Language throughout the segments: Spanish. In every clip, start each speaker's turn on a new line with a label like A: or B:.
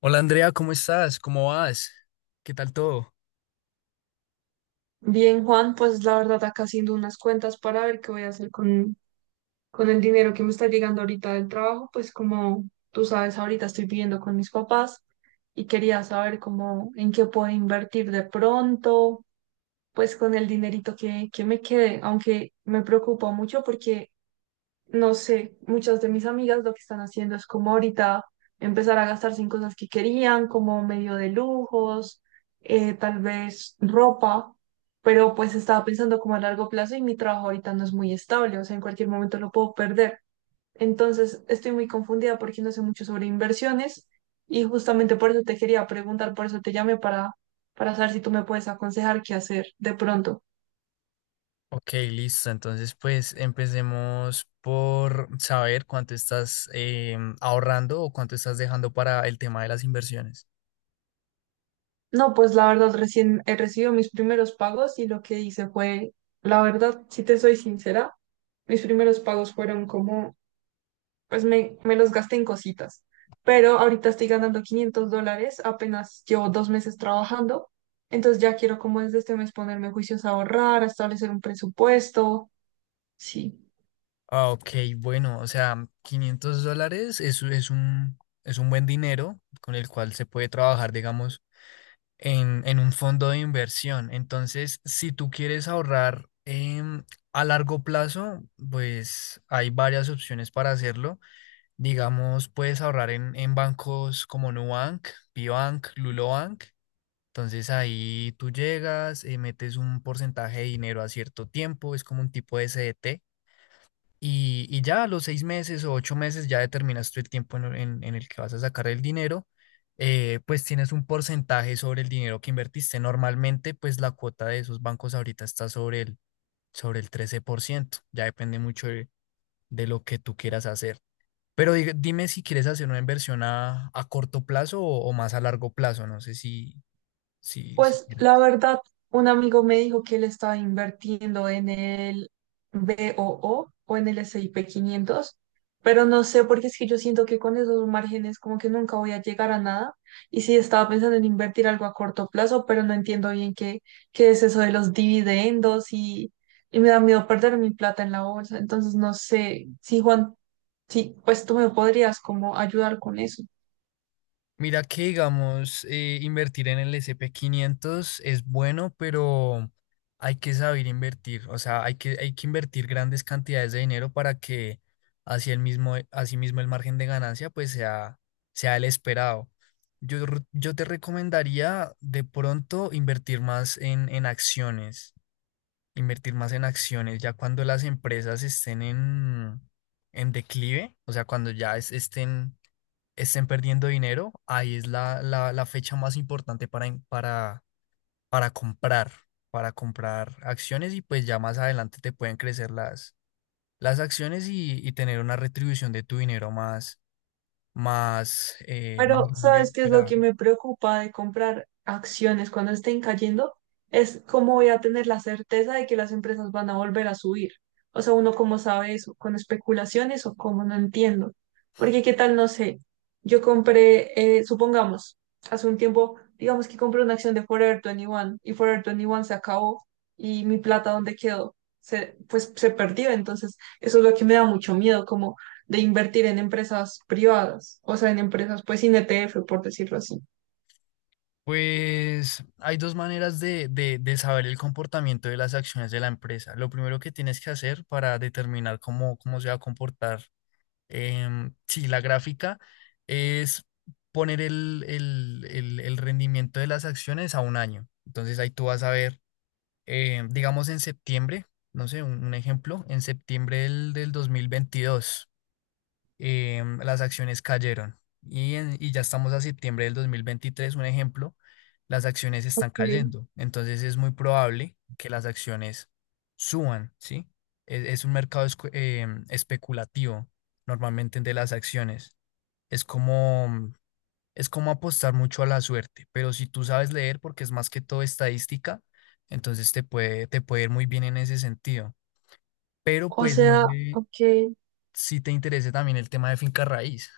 A: Hola Andrea, ¿cómo estás? ¿Cómo vas? ¿Qué tal todo?
B: Bien, Juan, pues la verdad acá haciendo unas cuentas para ver qué voy a hacer con el dinero que me está llegando ahorita del trabajo, pues como tú sabes, ahorita estoy viviendo con mis papás y quería saber cómo, en qué puedo invertir de pronto, pues con el dinerito que me quede, aunque me preocupa mucho porque, no sé, muchas de mis amigas lo que están haciendo es como ahorita empezar a gastarse en cosas que querían, como medio de lujos, tal vez ropa. Pero pues estaba pensando como a largo plazo y mi trabajo ahorita no es muy estable, o sea, en cualquier momento lo puedo perder. Entonces, estoy muy confundida porque no sé mucho sobre inversiones y justamente por eso te quería preguntar, por eso te llamé para saber si tú me puedes aconsejar qué hacer de pronto.
A: Ok, listo. Entonces, pues empecemos por saber cuánto estás ahorrando o cuánto estás dejando para el tema de las inversiones.
B: No, pues la verdad, recién he recibido mis primeros pagos y lo que hice fue, la verdad, si te soy sincera, mis primeros pagos fueron como pues me los gasté en cositas. Pero ahorita estoy ganando $500, apenas llevo 2 meses trabajando. Entonces ya quiero como desde este mes ponerme juicios a ahorrar, a establecer un presupuesto. Sí.
A: Ah, ok, bueno, o sea, 500 dólares es un buen dinero con el cual se puede trabajar, digamos, en un fondo de inversión. Entonces, si tú quieres ahorrar a largo plazo, pues hay varias opciones para hacerlo. Digamos, puedes ahorrar en bancos como Nubank, Biobank, Lulobank. Entonces ahí tú llegas, metes un porcentaje de dinero a cierto tiempo, es como un tipo de CDT. Y ya a los 6 meses o 8 meses ya determinas tú el tiempo en el que vas a sacar el dinero. Pues tienes un porcentaje sobre el dinero que invertiste. Normalmente, pues la cuota de esos bancos ahorita está sobre el 13%. Ya depende mucho de lo que tú quieras hacer. Pero dime si quieres hacer una inversión a corto plazo o más a largo plazo, no sé si
B: Pues
A: quieres.
B: la verdad, un amigo me dijo que él estaba invirtiendo en el BOO o O o en el S&P 500, pero no sé porque es que yo siento que con esos márgenes como que nunca voy a llegar a nada. Y sí, estaba pensando en invertir algo a corto plazo, pero no entiendo bien qué, qué es eso de los dividendos y me da miedo perder mi plata en la bolsa. Entonces no sé si Juan, sí, pues tú me podrías como ayudar con eso.
A: Mira que, digamos, invertir en el S&P 500 es bueno, pero hay que saber invertir, o sea, hay que invertir grandes cantidades de dinero para que así el mismo, así mismo el margen de ganancia pues sea el esperado. Yo te recomendaría de pronto invertir más en acciones. Invertir más en acciones, ya cuando las empresas estén en declive, o sea, cuando ya estén perdiendo dinero, ahí es la fecha más importante para comprar, para comprar acciones y pues ya más adelante te pueden crecer las acciones y tener una retribución de tu dinero más
B: Pero, ¿sabes
A: grande.
B: qué es lo que me preocupa de comprar acciones cuando estén cayendo? Es cómo voy a tener la certeza de que las empresas van a volver a subir. O sea, uno cómo sabe eso, con especulaciones o cómo, no entiendo. Porque qué tal, no sé, yo compré, supongamos, hace un tiempo, digamos que compré una acción de Forever 21 y Forever 21 se acabó y mi plata, ¿dónde quedó? Pues se perdió. Entonces, eso es lo que me da mucho miedo, como de invertir en empresas privadas, o sea, en empresas pues sin ETF, por decirlo así.
A: Pues hay dos maneras de saber el comportamiento de las acciones de la empresa. Lo primero que tienes que hacer para determinar cómo se va a comportar, sí, la gráfica es poner el rendimiento de las acciones a un año. Entonces ahí tú vas a ver, digamos en septiembre, no sé, un ejemplo, en septiembre del 2022, las acciones cayeron. Y ya estamos a septiembre del 2023, un ejemplo, las acciones están
B: Ok.
A: cayendo. Entonces es muy probable que las acciones suban, ¿sí? Es un mercado especulativo normalmente de las acciones. Es como, es como apostar mucho a la suerte, pero si tú sabes leer, porque es más que todo estadística, entonces te puede ir muy bien en ese sentido. Pero
B: O
A: pues no
B: sea,
A: sé
B: ok.
A: si te interesa también el tema de finca raíz.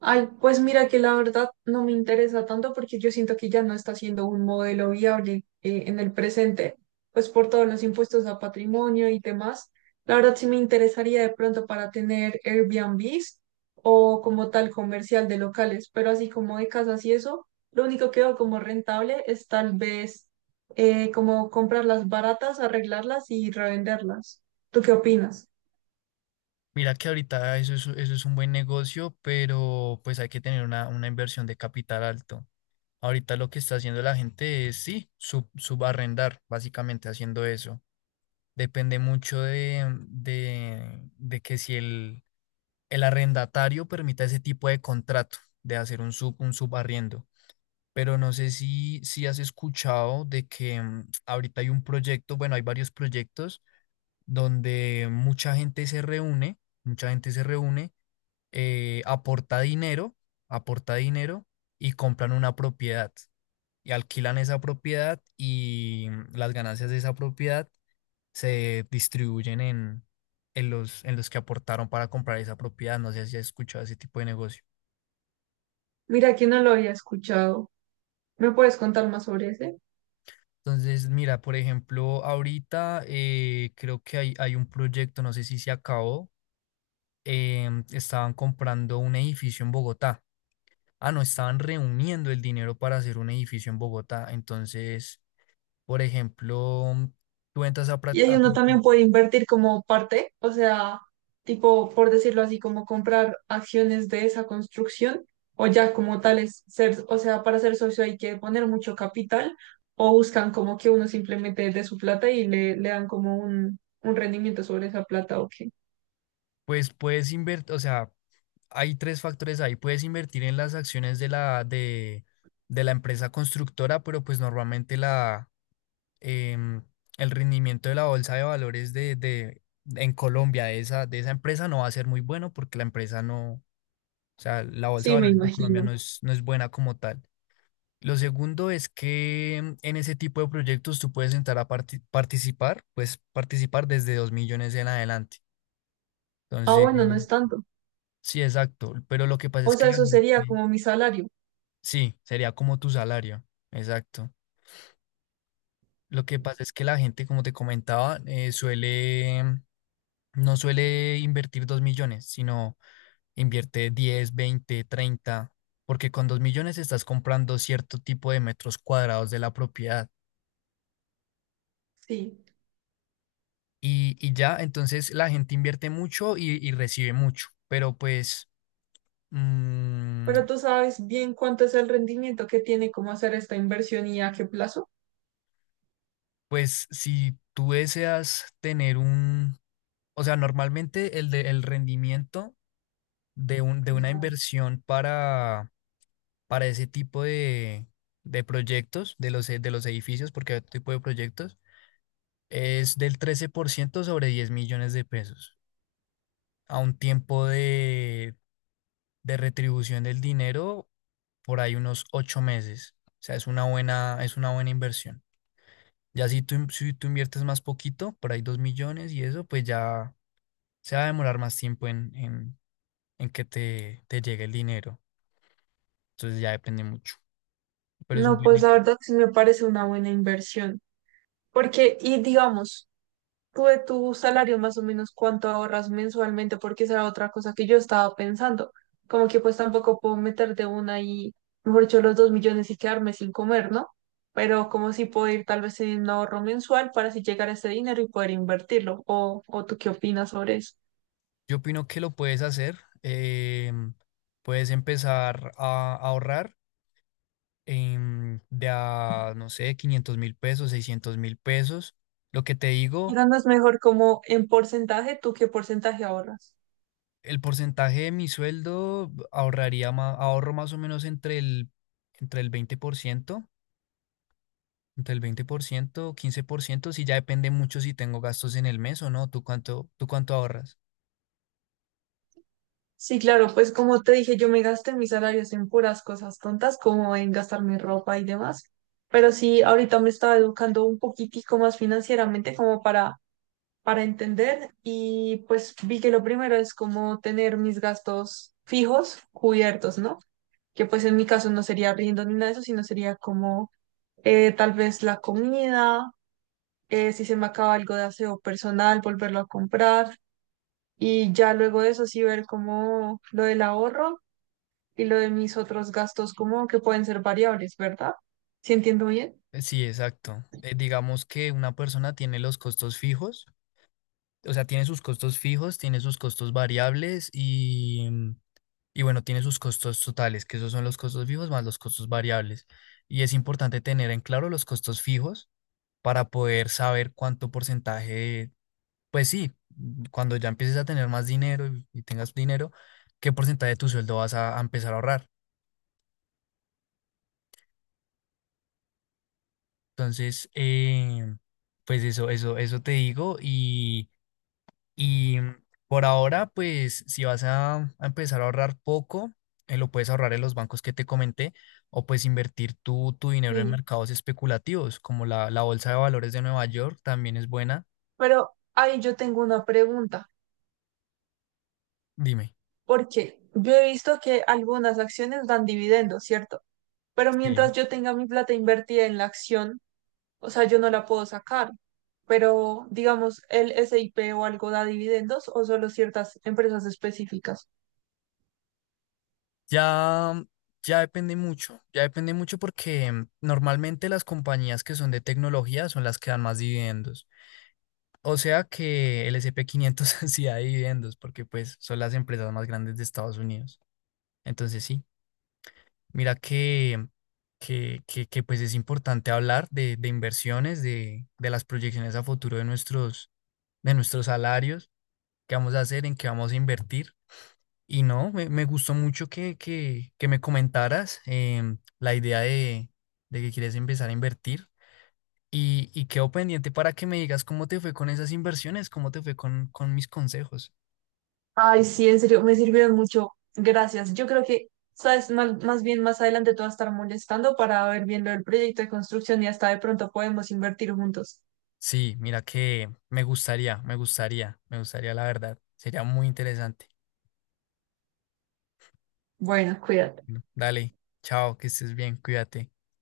B: Ay, pues mira que la verdad no me interesa tanto porque yo siento que ya no está siendo un modelo viable, en el presente, pues por todos los impuestos a patrimonio y demás. La verdad sí me interesaría de pronto para tener Airbnbs o como tal comercial de locales, pero así como de casas y eso, lo único que veo como rentable es tal vez, como comprarlas baratas, arreglarlas y revenderlas. ¿Tú qué opinas?
A: Mira que ahorita eso es un buen negocio, pero pues hay que tener una inversión de capital alto. Ahorita lo que está haciendo la gente es, sí, subarrendar, básicamente haciendo eso. Depende mucho de que si el arrendatario permita ese tipo de contrato, de hacer un subarriendo. Pero no sé si has escuchado de que ahorita hay un proyecto, bueno, hay varios proyectos donde mucha gente se reúne, eh, aporta dinero, aporta dinero y compran una propiedad y alquilan esa propiedad y, las ganancias de esa propiedad se distribuyen en los que aportaron para comprar esa propiedad. No sé si has escuchado ese tipo de negocio.
B: Mira que no lo había escuchado. ¿Me puedes contar más sobre ese?
A: Entonces, mira, por ejemplo, ahorita, creo que hay un proyecto, no sé si se acabó, estaban comprando un edificio en Bogotá. Ah, no, estaban reuniendo el dinero para hacer un edificio en Bogotá. Entonces, por ejemplo, tú entras, a, pra-
B: Y ahí
A: a
B: uno
A: parte-
B: también puede invertir como parte, o sea, tipo, por decirlo así, como comprar acciones de esa construcción o ya como tales ser, o sea, para ser socio hay que poner mucho capital o buscan como que uno simplemente de su plata y le dan como un rendimiento sobre esa plata o qué.
A: pues puedes invertir, o sea, hay tres factores ahí. Puedes invertir en las acciones de la empresa constructora, pero pues normalmente em, el rendimiento de la bolsa de valores en Colombia de esa empresa no va a ser muy bueno porque la empresa no, o sea, la bolsa de
B: Sí, me
A: valores de Colombia
B: imagino.
A: no es buena como tal. Lo segundo es que en ese tipo de proyectos tú puedes entrar a participar desde 2 millones en adelante.
B: Ah,
A: Entonces,
B: bueno, no es tanto.
A: sí, exacto. Pero lo que pasa es
B: O
A: que
B: sea,
A: la
B: eso sería
A: gente,
B: como mi salario.
A: sí, sería como tu salario. Exacto. Lo que pasa es que la gente, como te comentaba, no suele invertir 2 millones, sino invierte 10, 20, 30 porque con 2 millones estás comprando cierto tipo de metros cuadrados de la propiedad.
B: Sí.
A: Y ya, entonces la gente invierte mucho y recibe mucho, pero pues, mm,
B: Pero tú sabes bien cuánto es el rendimiento que tiene como hacer esta inversión y a qué plazo.
A: pues si tú deseas tener un, o sea, normalmente el rendimiento de una inversión para ese tipo de proyectos, de los edificios, porque hay otro tipo de proyectos, es del 13% sobre 10 millones de pesos a un tiempo de retribución del dinero por ahí unos 8 meses. O sea, es una buena inversión. Ya si si tú inviertes más poquito, por ahí 2 millones y eso, pues ya se va a demorar más tiempo en que te llegue el dinero. Entonces ya depende mucho. Pero es un
B: No,
A: buen...
B: pues
A: ne-
B: la verdad sí me parece una buena inversión. Porque, y digamos, tú de tu salario más o menos cuánto ahorras mensualmente, porque esa era otra cosa que yo estaba pensando. Como que pues tampoco puedo meter de una y, mejor dicho, los 2 millones y quedarme sin comer, ¿no? Pero como si puedo ir tal vez en un ahorro mensual para así llegar a ese dinero y poder invertirlo. O tú qué opinas sobre eso?
A: Yo opino que lo puedes hacer. Puedes empezar a ahorrar de a, no sé, 500.000 pesos, 600.000 pesos. Lo que te digo,
B: Pero no es mejor como en porcentaje, ¿tú qué porcentaje ahorras?
A: el porcentaje de mi sueldo ahorro más o menos entre el 20%, 15%, si ya depende mucho si tengo gastos en el mes o no. ¿Tú cuánto ahorras?
B: Sí, claro, pues como te dije, yo me gasté mis salarios en puras cosas tontas, como en gastar mi ropa y demás. Pero sí, ahorita me estaba educando un poquitico más financieramente como para entender y pues vi que lo primero es como tener mis gastos fijos cubiertos, ¿no? Que pues en mi caso no sería riendo ni nada de eso, sino sería como, tal vez la comida, si se me acaba algo de aseo personal, volverlo a comprar. Y ya luego de eso sí ver como lo del ahorro y lo de mis otros gastos como que pueden ser variables, ¿verdad? ¿Sí entiendo bien?
A: Sí, exacto. Digamos que una persona tiene los costos fijos, o sea, tiene sus costos fijos, tiene sus costos variables y, y bueno, tiene sus costos totales, que esos son los costos fijos más los costos variables. Y es importante tener en claro los costos fijos para poder saber cuánto porcentaje, pues sí, cuando ya empieces a tener más dinero y tengas dinero, qué porcentaje de tu sueldo vas a empezar a ahorrar. Entonces, pues eso te digo y por ahora, pues si vas a empezar a ahorrar poco, lo puedes ahorrar en los bancos que te comenté o pues invertir tu dinero en
B: Sí.
A: mercados especulativos, como la bolsa de valores de Nueva York también es buena.
B: Pero ahí yo tengo una pregunta,
A: Dime.
B: porque yo he visto que algunas acciones dan dividendos, ¿cierto? Pero mientras
A: Sí.
B: yo tenga mi plata invertida en la acción, o sea, yo no la puedo sacar. Pero digamos, el SIP o algo da dividendos o solo ciertas empresas específicas.
A: Ya, ya depende mucho porque normalmente las compañías que son de tecnología son las que dan más dividendos. O sea que el S&P 500 sí da dividendos porque pues son las empresas más grandes de Estados Unidos. Entonces sí, mira que pues es importante hablar de inversiones, de las proyecciones a futuro de nuestros salarios, qué vamos a hacer, en qué vamos a invertir. Y no, me gustó mucho que, que me comentaras, la idea de que quieres empezar a invertir y quedo pendiente para que me digas cómo te fue con esas inversiones, cómo te fue con mis consejos.
B: Ay, sí, en serio, me sirvieron mucho. Gracias. Yo creo que, sabes, más bien más adelante te vas a estar molestando para ver bien lo del proyecto de construcción y hasta de pronto podemos invertir juntos.
A: Sí, mira que me gustaría la verdad. Sería muy interesante.
B: Bueno, cuídate.
A: Bueno, dale, chao, que estés bien, cuídate.